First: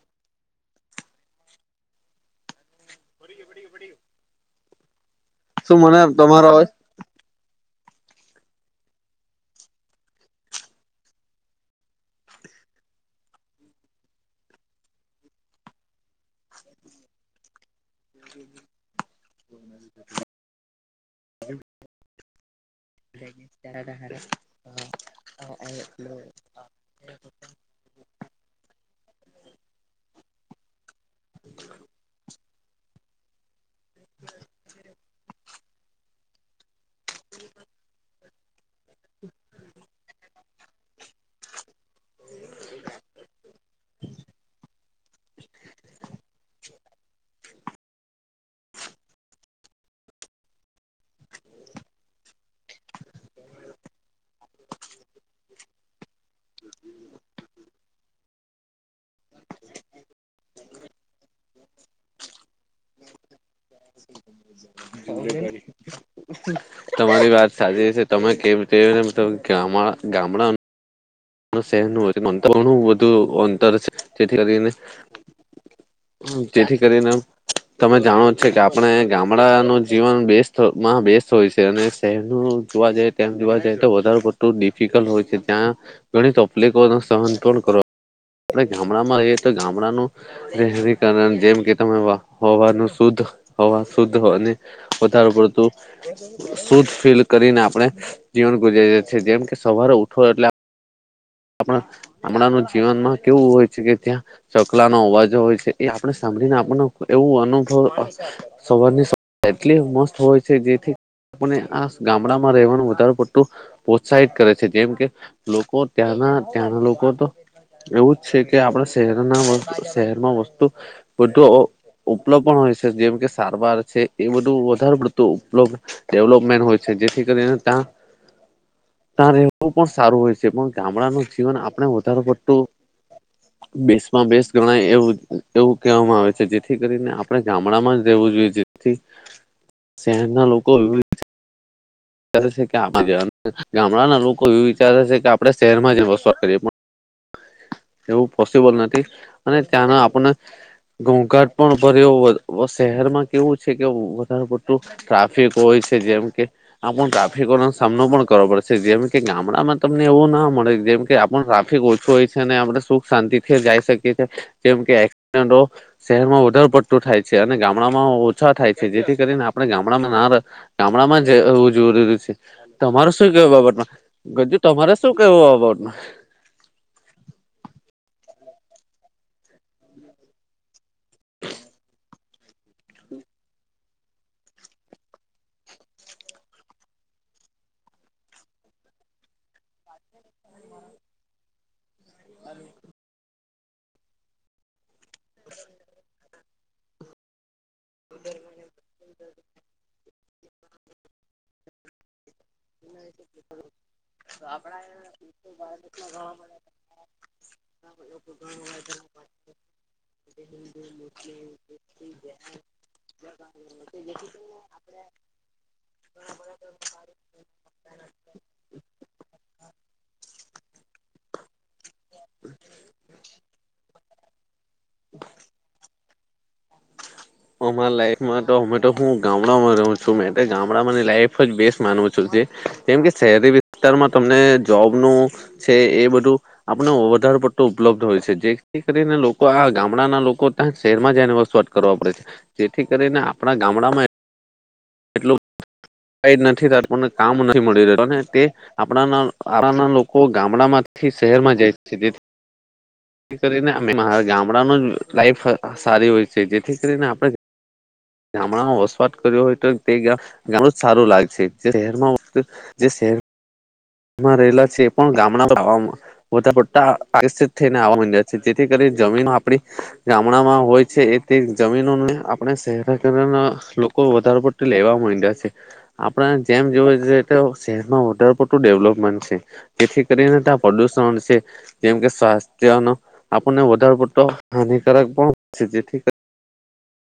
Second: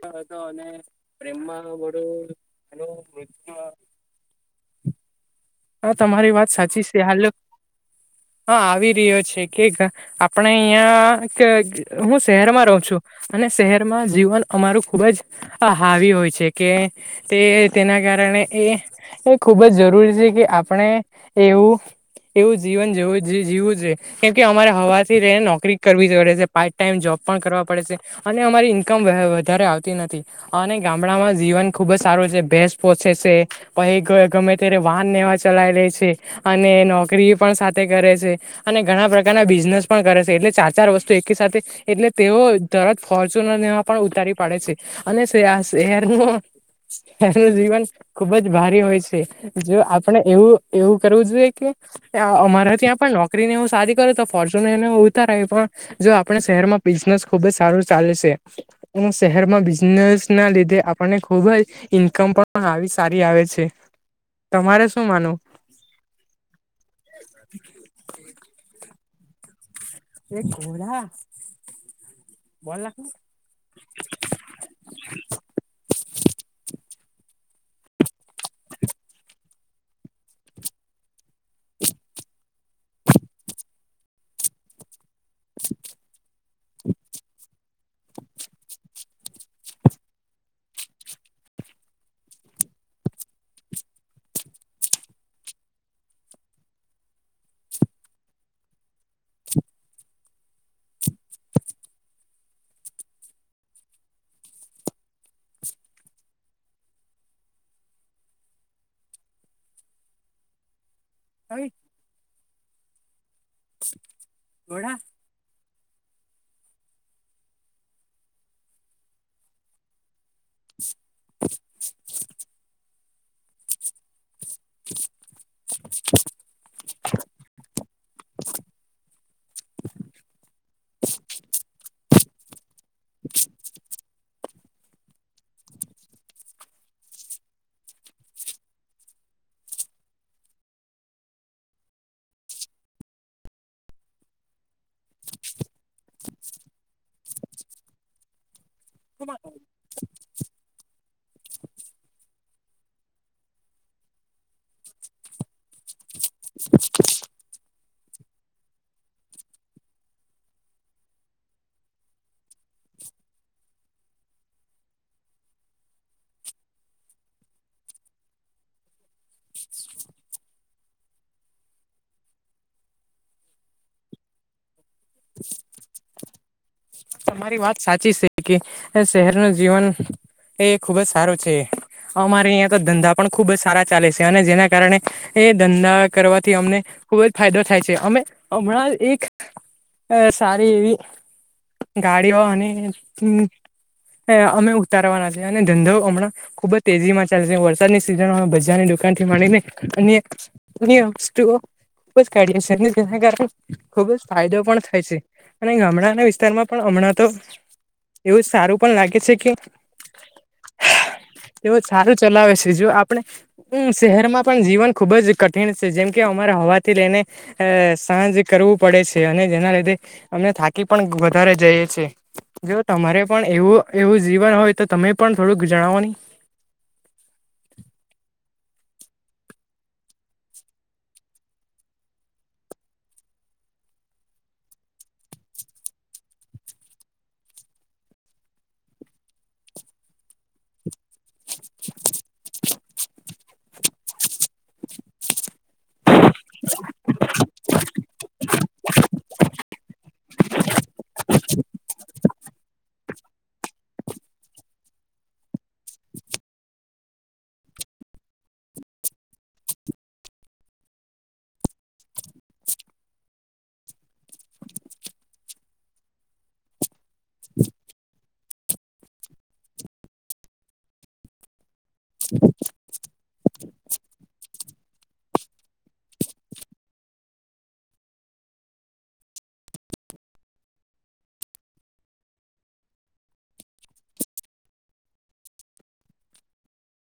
હતો અને પ્રેમમાં વડું એનું મૃત્ય. શું હા મને તમારી તમારો વાત અવાજ સાચી છે હાલ હા આવી રહ્યો છે કેક. આપણે અહિયાં કે હું શહેરમાં રહું છું. અને શહેરમાં જીવન અમારું ખુબ જ હાવી હોય છે કે. તે તેના કારણે એ ખુબ જ જરૂરી છે કે. આપણે એવું એવું જીવન જવું જીવું છે. કેમ કે અમારે હવાથી ર નોકરી કરવી જ પડે છે પાર્ટ ટાઈઇમ જોબ પણ કરવા પડે છે અને અમારી ઈન્કમ વધારે આવતી નથી. અને ગામડામાં જીવન ખુબ જ સારું છે ભેસ પોસેે છે. પછ ગમે ત્યારે વાહન નેવા ચલાય લે છે અને નોકરી પણ સાથે કરે છે અને ઘણા પ્રકારના બિઝનેસ પણ કરે છે એટલે ચાર ચાર વસ્તુ એક સાથે. એટલે તેઓ તરત ફોર્ચુનર એમાં પણ ઉતારી પાડે છે. અને શ હશે હેારનું. એનું જીવન ખુબ જ ભારી હોય છે જો. પણ એવું એવું કરવું જોઈએ કે. અમારા ત્યાં પણ નોકરીને હું સારી કરું તો ફોર્ચ્યુનરને હ ઉતાર આવી પણ. જો આપણા શહેરમાં બિઝનેસ ખુબ જ સારું ચાલે છે. શહેરમાં બિઝનેસ ના લીધે આપણને ખુબ જ ઈન્કમ પણ. પણ આવી સારી આવે છે તમારે. શું માનવું તમારી વાત સાચી હશે તમે કેમને મ કે. હે બોડાા. શહેર ન નું બધું અંતર છે જેથી કરીને. તેથી કરીને. તમે જાણો છે કે આપણે ગામડાનું જીવન બેસ્ટમાં બેસ્ટ હોય છે અને. તેમનું જોવા જાય તેમ જોવા જાય તો વધું ડિફિકલ્ટ હોય છે ત્યાં ગણ. તિકો ન સહન પણ કરો આપણે ગામડામાં રહીએ તો ગામડાનું. શરીકરણ જેમ કે તમે હોવાનું શુદ્ધ હોવા શુદ્ધ અને. કથાર ઉપર તો. શુદ્ધ ફીલ કરીને આપણે જીવન ગુજારી છીએ જેમ કે સવારે ઉઠો એટલે. આપ હમણાંનું જીવનમાં કેવું હોય છે કે ત્યાં ચકલા નો અવાજો હોય છે એ આપે સાંભળીને આપનો એવું અનુભવ સવારની સ એટલી મસ્ત હોય છે જેથી આપને આ ગામડામાં રહેવાનું વધારે પડતું પ્રોત્સાહિત કરે છે જેમ કે લોકો ત્યાંના ત્યાંના લોકો તો એવું જ છે કે આપડા શહેરના વસ્ શહેરમાં વસ્તુ બુ ઉપલબ્ પણ હોય છે જેમ કે સારવાર છે. એ બધું વધારે પડતું ડેવલપમેન્ટ હોય છે જેથી કરીને ત્યા ત્યાં રહેવું પણ સારું હોય છે પણ ગામડાનું જીવન આપણે વધારે પડતું [inaudible] બેસમાં બેસ ગણાય એવું એવું કહેવામાં આવે છે જેથી કરીને આપણેે ગામડામાં જ રહેેવું જોઈએ જેથી [inaudible] શહેર ના લોકો એ ગામડાના લોકો એવું વિચારે છે કે આપડે શહેરમાં જ વસવા કરીએ પણ [inaudible] એવું પોસબલ નથી અને ત્યાંના આપણે ઘઉંઘાટ પણ ભરે શહેરમાં કેવું છે કે વધારે પડતું ટ્રાફિક હોય છે જેમ કે આ ટ્રાફિકોનો સામનો પણ કરવો પડશે જેમ કે ગામડામાં તમને એવું ના મળે જેમ કે આપણ ટ્રાફિક ઓછું હોય છે અને આપણે સુખ શાંતિ થી જઈ શકીએ છએ જેમ કેડ શહેરમાં વધારે પડતું થાય છે અને ગામડામાં ઓછા થાય છે જેથી કરીને આપણે ગામડામાં ના ગામડામાં જ જરૂરી છે તમારે શું કેવું બાબતમાં ગજ તમારે શું કેવું બાબતમાં? તમારી વાત સાચી છે કે શહેર ન જીવન એ ખુબ જ સારું છે. અમારે અહં તો ધંધા પણ ખુબ જ સારા ચાલે છે અને જેના કારણે એ ધંધા કરવાથી અમને ખુબ જ ફાયદો થાય છે અમે હમણાં એક અ સારી એવી ગાડીઓ અને હ હ અમે ઉતારવાના છી અને ધંધો હમણાં ખુબ જ તેજી માં ચાલશે વ વરદની સિઝ બજારની દુકાન થી માંને અ અન વતુ ખુબ જ કાઢ તેના કારણે ખુબ જ ફાયદો પણ થાય છે અને ગામડાના વિસ્તારમાં પણ હમણાં તો એવું સારું પણ લાગે છે કે એવ સારું ચલાવે છે જો આપણે શહેરમાં પણ જીવન ખુબ જ કઠિન છે જેમ કે અમારા હવાથી લઈને સાંજ કરવું પડે છે અને જેના લીધે અમને થાકી પણ વધારે જઈ છે જો તમારે પણ એવું એવું જીવન હોય તો તમે પણ થોડુંક જણાવો ને. અમારા લાઈફમાં તો અમે તો હું ગામડામાં રહ છું ગામડા લાઈફ જ બેસ્ટ માનું છું. કેમ કે શહેરી વિસ્તારમાં તમને જોબનું છે એ બધું આપણે વધારે પટતો ઉપલબ્ધ હોય છે જેથી કરીને લોકો આ ગામડાના લોકો ત્યાં શહેર માં જઈને વસ્ કરવા પડે છે જેથી કરીને આપણા ગામડામાં [inaudible] એટલું નથીને કામ નથી મળી રહ તે આપણાના આરાના લોકો ગામડામાંથી શહેરમાં જાય છે. [inaudible] થી કરીને અરા ગામડાનું લાઈફ સારી હોય છે જેથી કરીને આપણે ગામડામાં વસવાટ કર્યો હોય તો તે ગણું જ સારું લાગશે જે શહેરમાં જે શહેર માં રહેલા છે એ પણ ગામડા ગમાં બા પ આષિત થઈને આવ છે જેથી કરીને જમીન આપડી ગામડામાં હોય છે એ તે જમીનોને આપણે શહેરાના લોકો વધારે પડતી લેવા માંડ્યા છે. આપડે જેમ જોય છેએ તો શહેરમાંરપુર ડેવલપમેન્ટ છે જેથી કરીને ત્યા પ્રદ્યુષણ છે. જેમ કે સ્વાસ્થ્ય ન આપણને વધારે પડતો હાનિકારક પણ જેથી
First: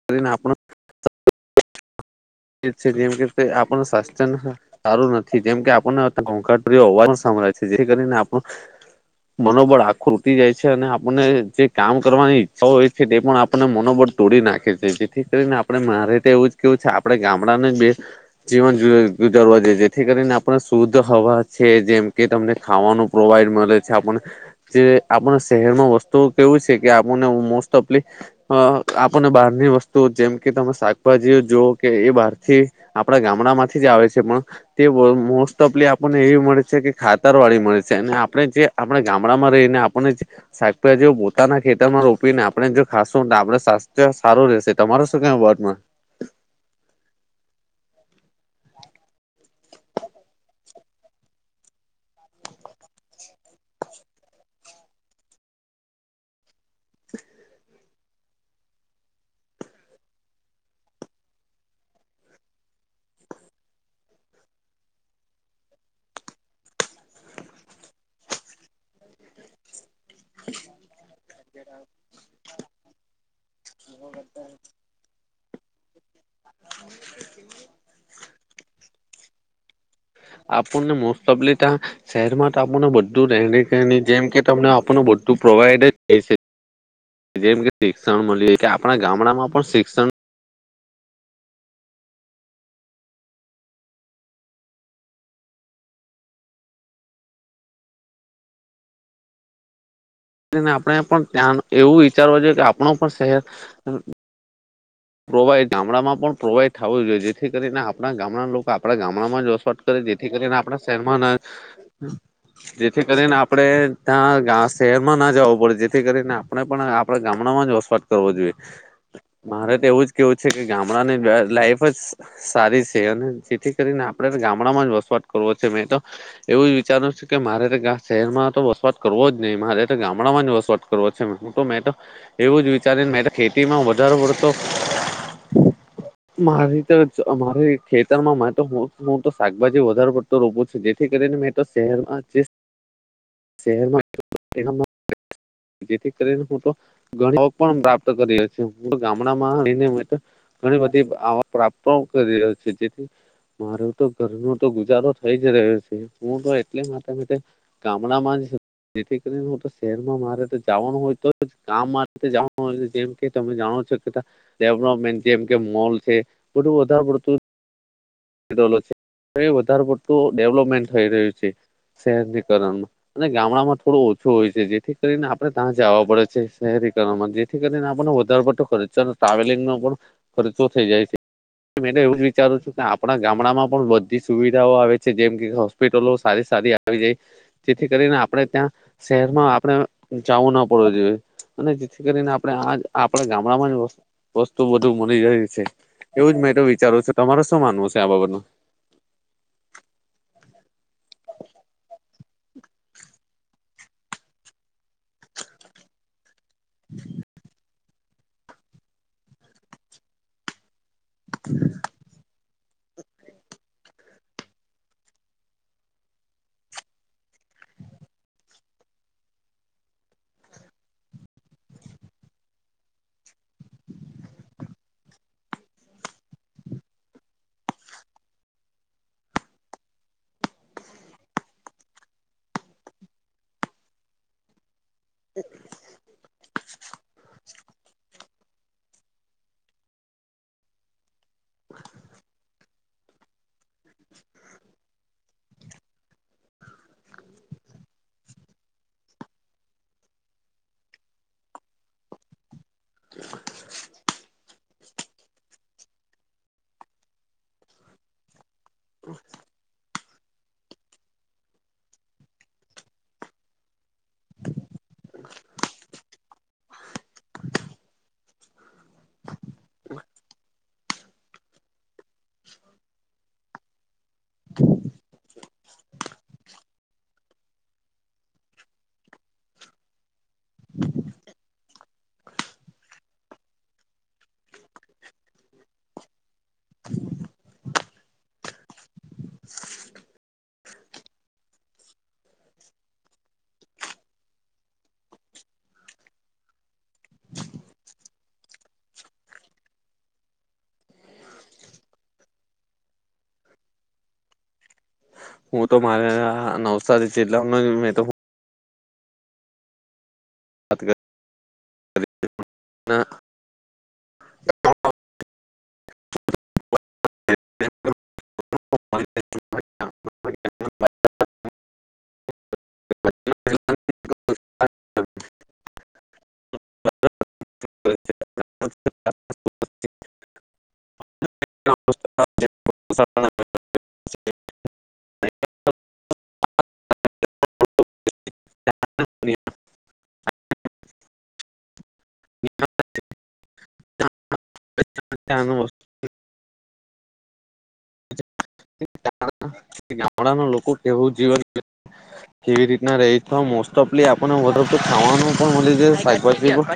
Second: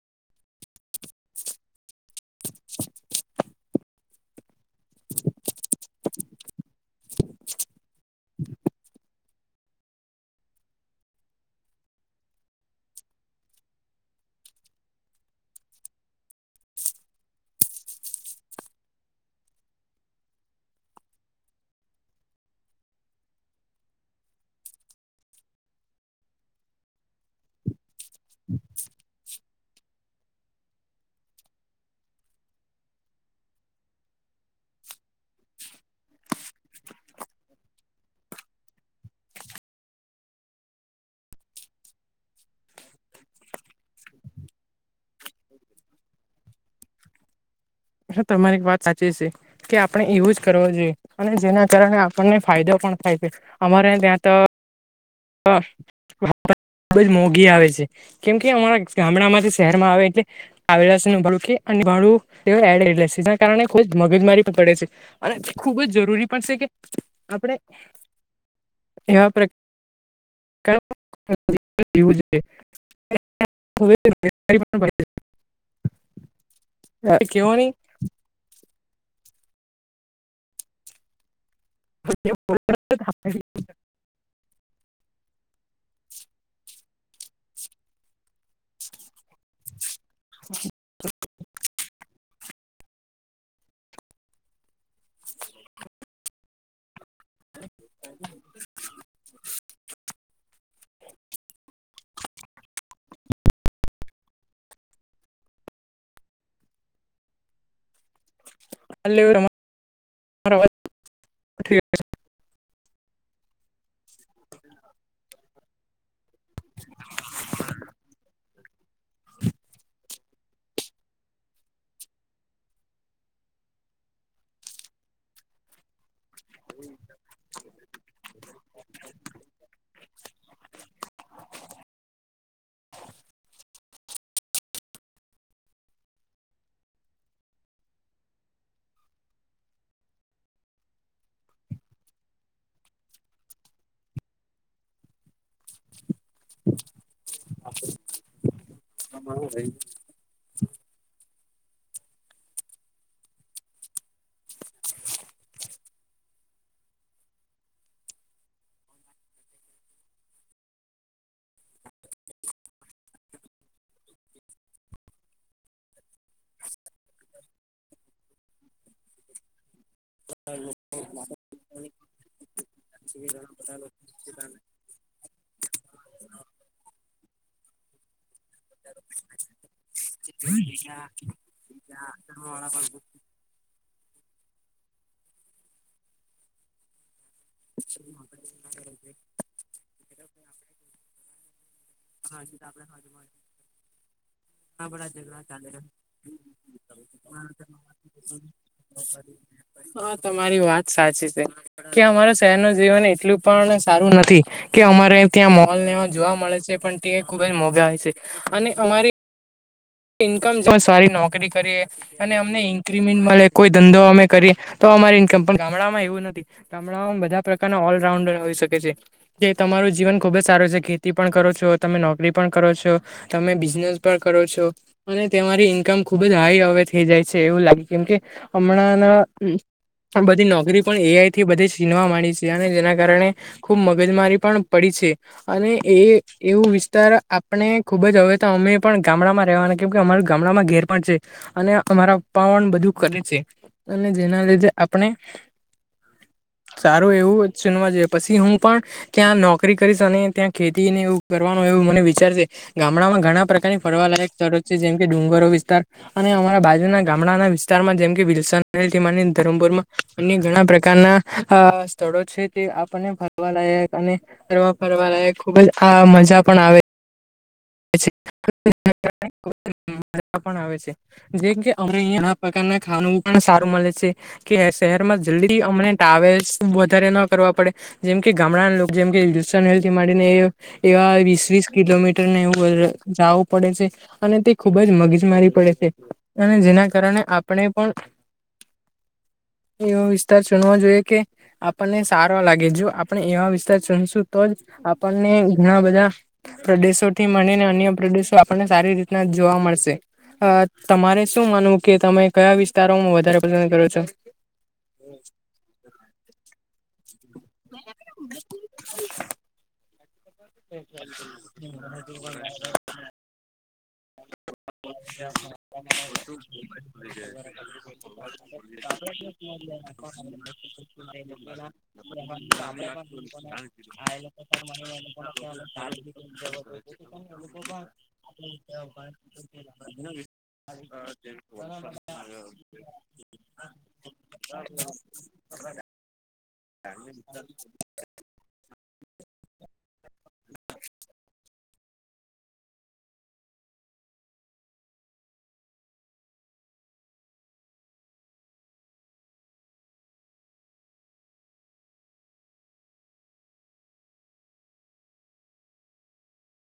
કરીને આપણ છેમ કે આપણ સારું નથી જેમ કે આપણને ઘોઘાટ ભર્યો અવાજ સાભળાય છે જે કરીને આપ મનોબળ આ ખૂટી જાય છે અને આપણને જે કામ કરવાની ઈચ્છાઓ હોય એ પણ આપણને મનોબળ તોડી નાખે છે જેથી કરીને આપણે મારે રીતે એવું જ કેવું છે આપણેે ગામડા ને બે જીવન ગુજારીએ જેથી કરીને આપણ શુદ્ધ હવા છે જેમ કે તમને ખાવાનું પ્રોવાઈડ મળે છે આપ જે આપણા શહેરમાં વસ્તુઓ કેવું છે કે આપણને મોસ્ટ ઓફલી અ આપણને બહારની વસ્તુ જેમ કે તમે શાકભાજી જો કે એ બહારથી આપડા ગામડા માંથી જ આવે છે પણ તે મોસ્ટ ઓફલી આપણને એવી મળે છે કે ખાતર વાળી મળે છે અને આપણે જે આપણે ગામડામાં રહીને આપણને શાકભાજી પોતાના ખેતરમાં રોપીને આપણે જો ખાશુંને આપણુ સ્વાસ્થ્ય સારું રહેશે તમારે શું કેવુ આ વર્ડ મા હ તમારી એક વાત સાચી છે. કે આપણે યુઝ કરવો જોઈએ અને જેના કારણે આપણને ફાયદો પણ થાય છે અમારે ત્યાં તો હા ખૂબ જ મોંઘી આવે છે કેમ કે અમારા ગામડામાંથી શહેરમાં આવે એટલે આવેલા છે ભ અને ભડું એડ છે જેના કારણે થોડીક મગજમારી પણ પડે છે. અને ખૂબ જ જરૂરી પણ છે કે આપણે એવા પ્ર [inaudible] કેવો નહી આપણને મોસ્ટ ઓફલી શહેરમાં આપને બધું રહેણીકેણી જેમ કે તમને આપણને બધું પ્રોવાઈડ જ થાય છે જેમ કે શિક્ષણ મળી કે આપણા ગામડામાં પણ શિક્ષણ [inaudible] [inaudible] ને આપણેે પણ ત્યા એવું વિચારવું જોઈએ કે આપણુ પણ શહેર પ્રોવાઈડ ગામડામાં પણ પ્રોવાઈડ થવું જોઈએ જેથી કરીને આપણા ગામના લોકો આપડા ગામડામાં વસવાટ કરે જેથી કરીને આપણા શહેરમાં જેથી કરીને આપણેે ત્યાં શહેરમાં ના જવું પડે જેથી કરીને આપણે પણ આપણેે ગામડામાં જ વસવાટ કરવો જોઈએ મારે એવું જ કેવું છે કે ગામડાનીને લાઈફ જ સારી છે અને જેથી કરીને આપડે ગામડામાં જ વસવાટ કરવો છે મેં તો એવું જ વિચારવું છે કે મારે શહેરમાં તો વસવાટ કરવો જ નહી મારે તો ગામડામાં વસવાટ કરવો જોઈએ તો મેં તો એવું જ વિચારી મેં તો ખેતીમાં વધારે પડતો [inaudible] મારી તો મારે ખેતરમાં હું તો શાકભાજી વધારે પડ તો રોપો છે જેથી કરીને મેં તો શહેરમાં [inaudible] શહેરમાં જેથી કરીને હું તો ઘણ પણ પ્રાપ્ત કરી ગામડામાં ઘણી બધી પ્રાપ્તો કરી રહ્યો છે જેથી માર તો ઘરનો તો ગુજારો થઇ જ રહ્યો છે હું તો એટલે માટે ગામડાંમાં જેથી કરીને હું તો શહેરમાં મારે તો જાવાનું હોય તો ગામ માટે જાવાનું હોય જેમ કે તમે જાણો છો ડેવલપમેન્ટ જેમ કે મોલ છે બધું વધારે પડતું વધારે પડતું ડેવલોપમેન્ટ થઈ રહ્યું છે શહેરીકરણમાં અને ગામડા માં થોડો ઓછો હોય છે જેથી કરીને આપડણે ત્યાં જવા પડે છે શહેરીકરણમાં જેથી કરીને આપણો વધારેો પડતો. ટ્રાવેલંગ ન પણ ખર્ચો થઈ જાય છેવું વિચારું છું કે. આપણા ગામડામાં પણ બધી સુવિધાઓ આવે છે જેમ કે હોસ્પિટલો સારી સારી આવી જાય. જેથી કરીને આપણે ત્યાં શહેરમાં આપણે જવું ના પડવું જોઈએ. અને જેથી કરીને આપણે આ આપણા ગામ. વસ્તુ બધું મળી રાય છે એવું જ મેં તો વિચારું છું તમારે શું માનવું છે. નાા બાબરનું. હા તમારી વાત સાચી છે. કે અમારા શહેર ન જીવન એટલું પણ સારું નથી કે અમારે ત્યાં મોલ ને જોવા મળે છે. પણ તે ખુબ જ મોંઘા હોય છે અને અમારે ઇન્કમ તો સારી નોકરી કરીએ અને. ને ઇન્કિમેન્ટ મળે કોઈ ધંધો અમે કરીએ તો અમારી કમ ગામડામાં એવું નથી. હમણાં બધા પ્રકારના ઓલરાઉન્ડર આવી શકે છે. કે તમારું જીવન ખુબ જ સારું છે ખેતી પણ કરો છો તમે નોકરી પણ કરો છો. તમે બિઝનેસ પણ કરો છો. અને તમારી ઈન્કમ ખુબ જ હાઈ હવે થઈ જાય છે એવું લાગે કેમકે હમણાં. બધી નોકરી પણ એઆઈ થી બધી ચીનવા માંડી છે અને જેના કારણે ખૂબ મગજમારી પણ. પડી છે અને એ એવું વિસ્તાર આપણે ખુબ જ હવે તો અમે પણ ગામડામાં. વાના કેમ કે અમાર ગામડામાં ઘેર પણ છે અને અમારાન બધું કરે છે. અને જેના લીધે આપણે. સારું એવું ચનવા જોઈએ પછી હું પણ. ત્યાં નોકરી કરીશ અને ત્યાં ખેતીને એવું કરવાનું એવું મને વિચારશે. ગામડામાં ઘણા પ્રકારની ફરવાલાયક ચરો છે જેમ કે ડુંગરો વિસ્તાર. અને અમારા બાજુના ગામડાના વિસ્તારમાં જેમ કે વિલસ ધમપુરમાં અન્ય ઘણા પ્રકારના. આ સ્થળો છે તે આપણને ભરવા લાયક અને. ફરવા ફરવા લાગ ખુબજ આ મજા પણ આવે. પણ આવે છે. જેમ કે અમ અહીંયા આ પ્રકારના ખાનું પણ સારું મળે છે. કે શહેરમાં જલ્દી અમને ટ્રાવેલ્સ વધારે ન કરવા પડે. જેમ કે ગામડાના જેમકે હિન્દુસ્તાથીને એવા વીસ વીસ કિલોમીટરને એ. જવું પડે છે અને તે ખુબ જ મગીજ મારી પડે છે. અને જેના કારણે આપણે પણ. એવો વિસ્તાર જોણવા જોઈએ કે. આપણને સારા લાગે જો આપણે એવા વિસ્તાર ચનશું તો જ આપણને ઘણા બધા. પ્રદેશોથી મળ ને અન્ય પ્રદેશો આપણને સારી રીતના જોવા મળશે. અ તમારે શું માનવું કે તમે કયા વિસ્તારોમાં વધારે પસંદ કરો છો. હું તો મારે નવસારીટલા મે. વાત મને. તો. [inaudible] [inaudible] [inaudible] જર લોકો પણ આપ. હ. એ. [inaudible] હ. ચસ્. [inaudible] ગામડાના લોકો કેવું જીવન કેવી રીતના રહી છે મોસ્ટ ઓફલી આપણને ખાવાનું પણ મળી જ સા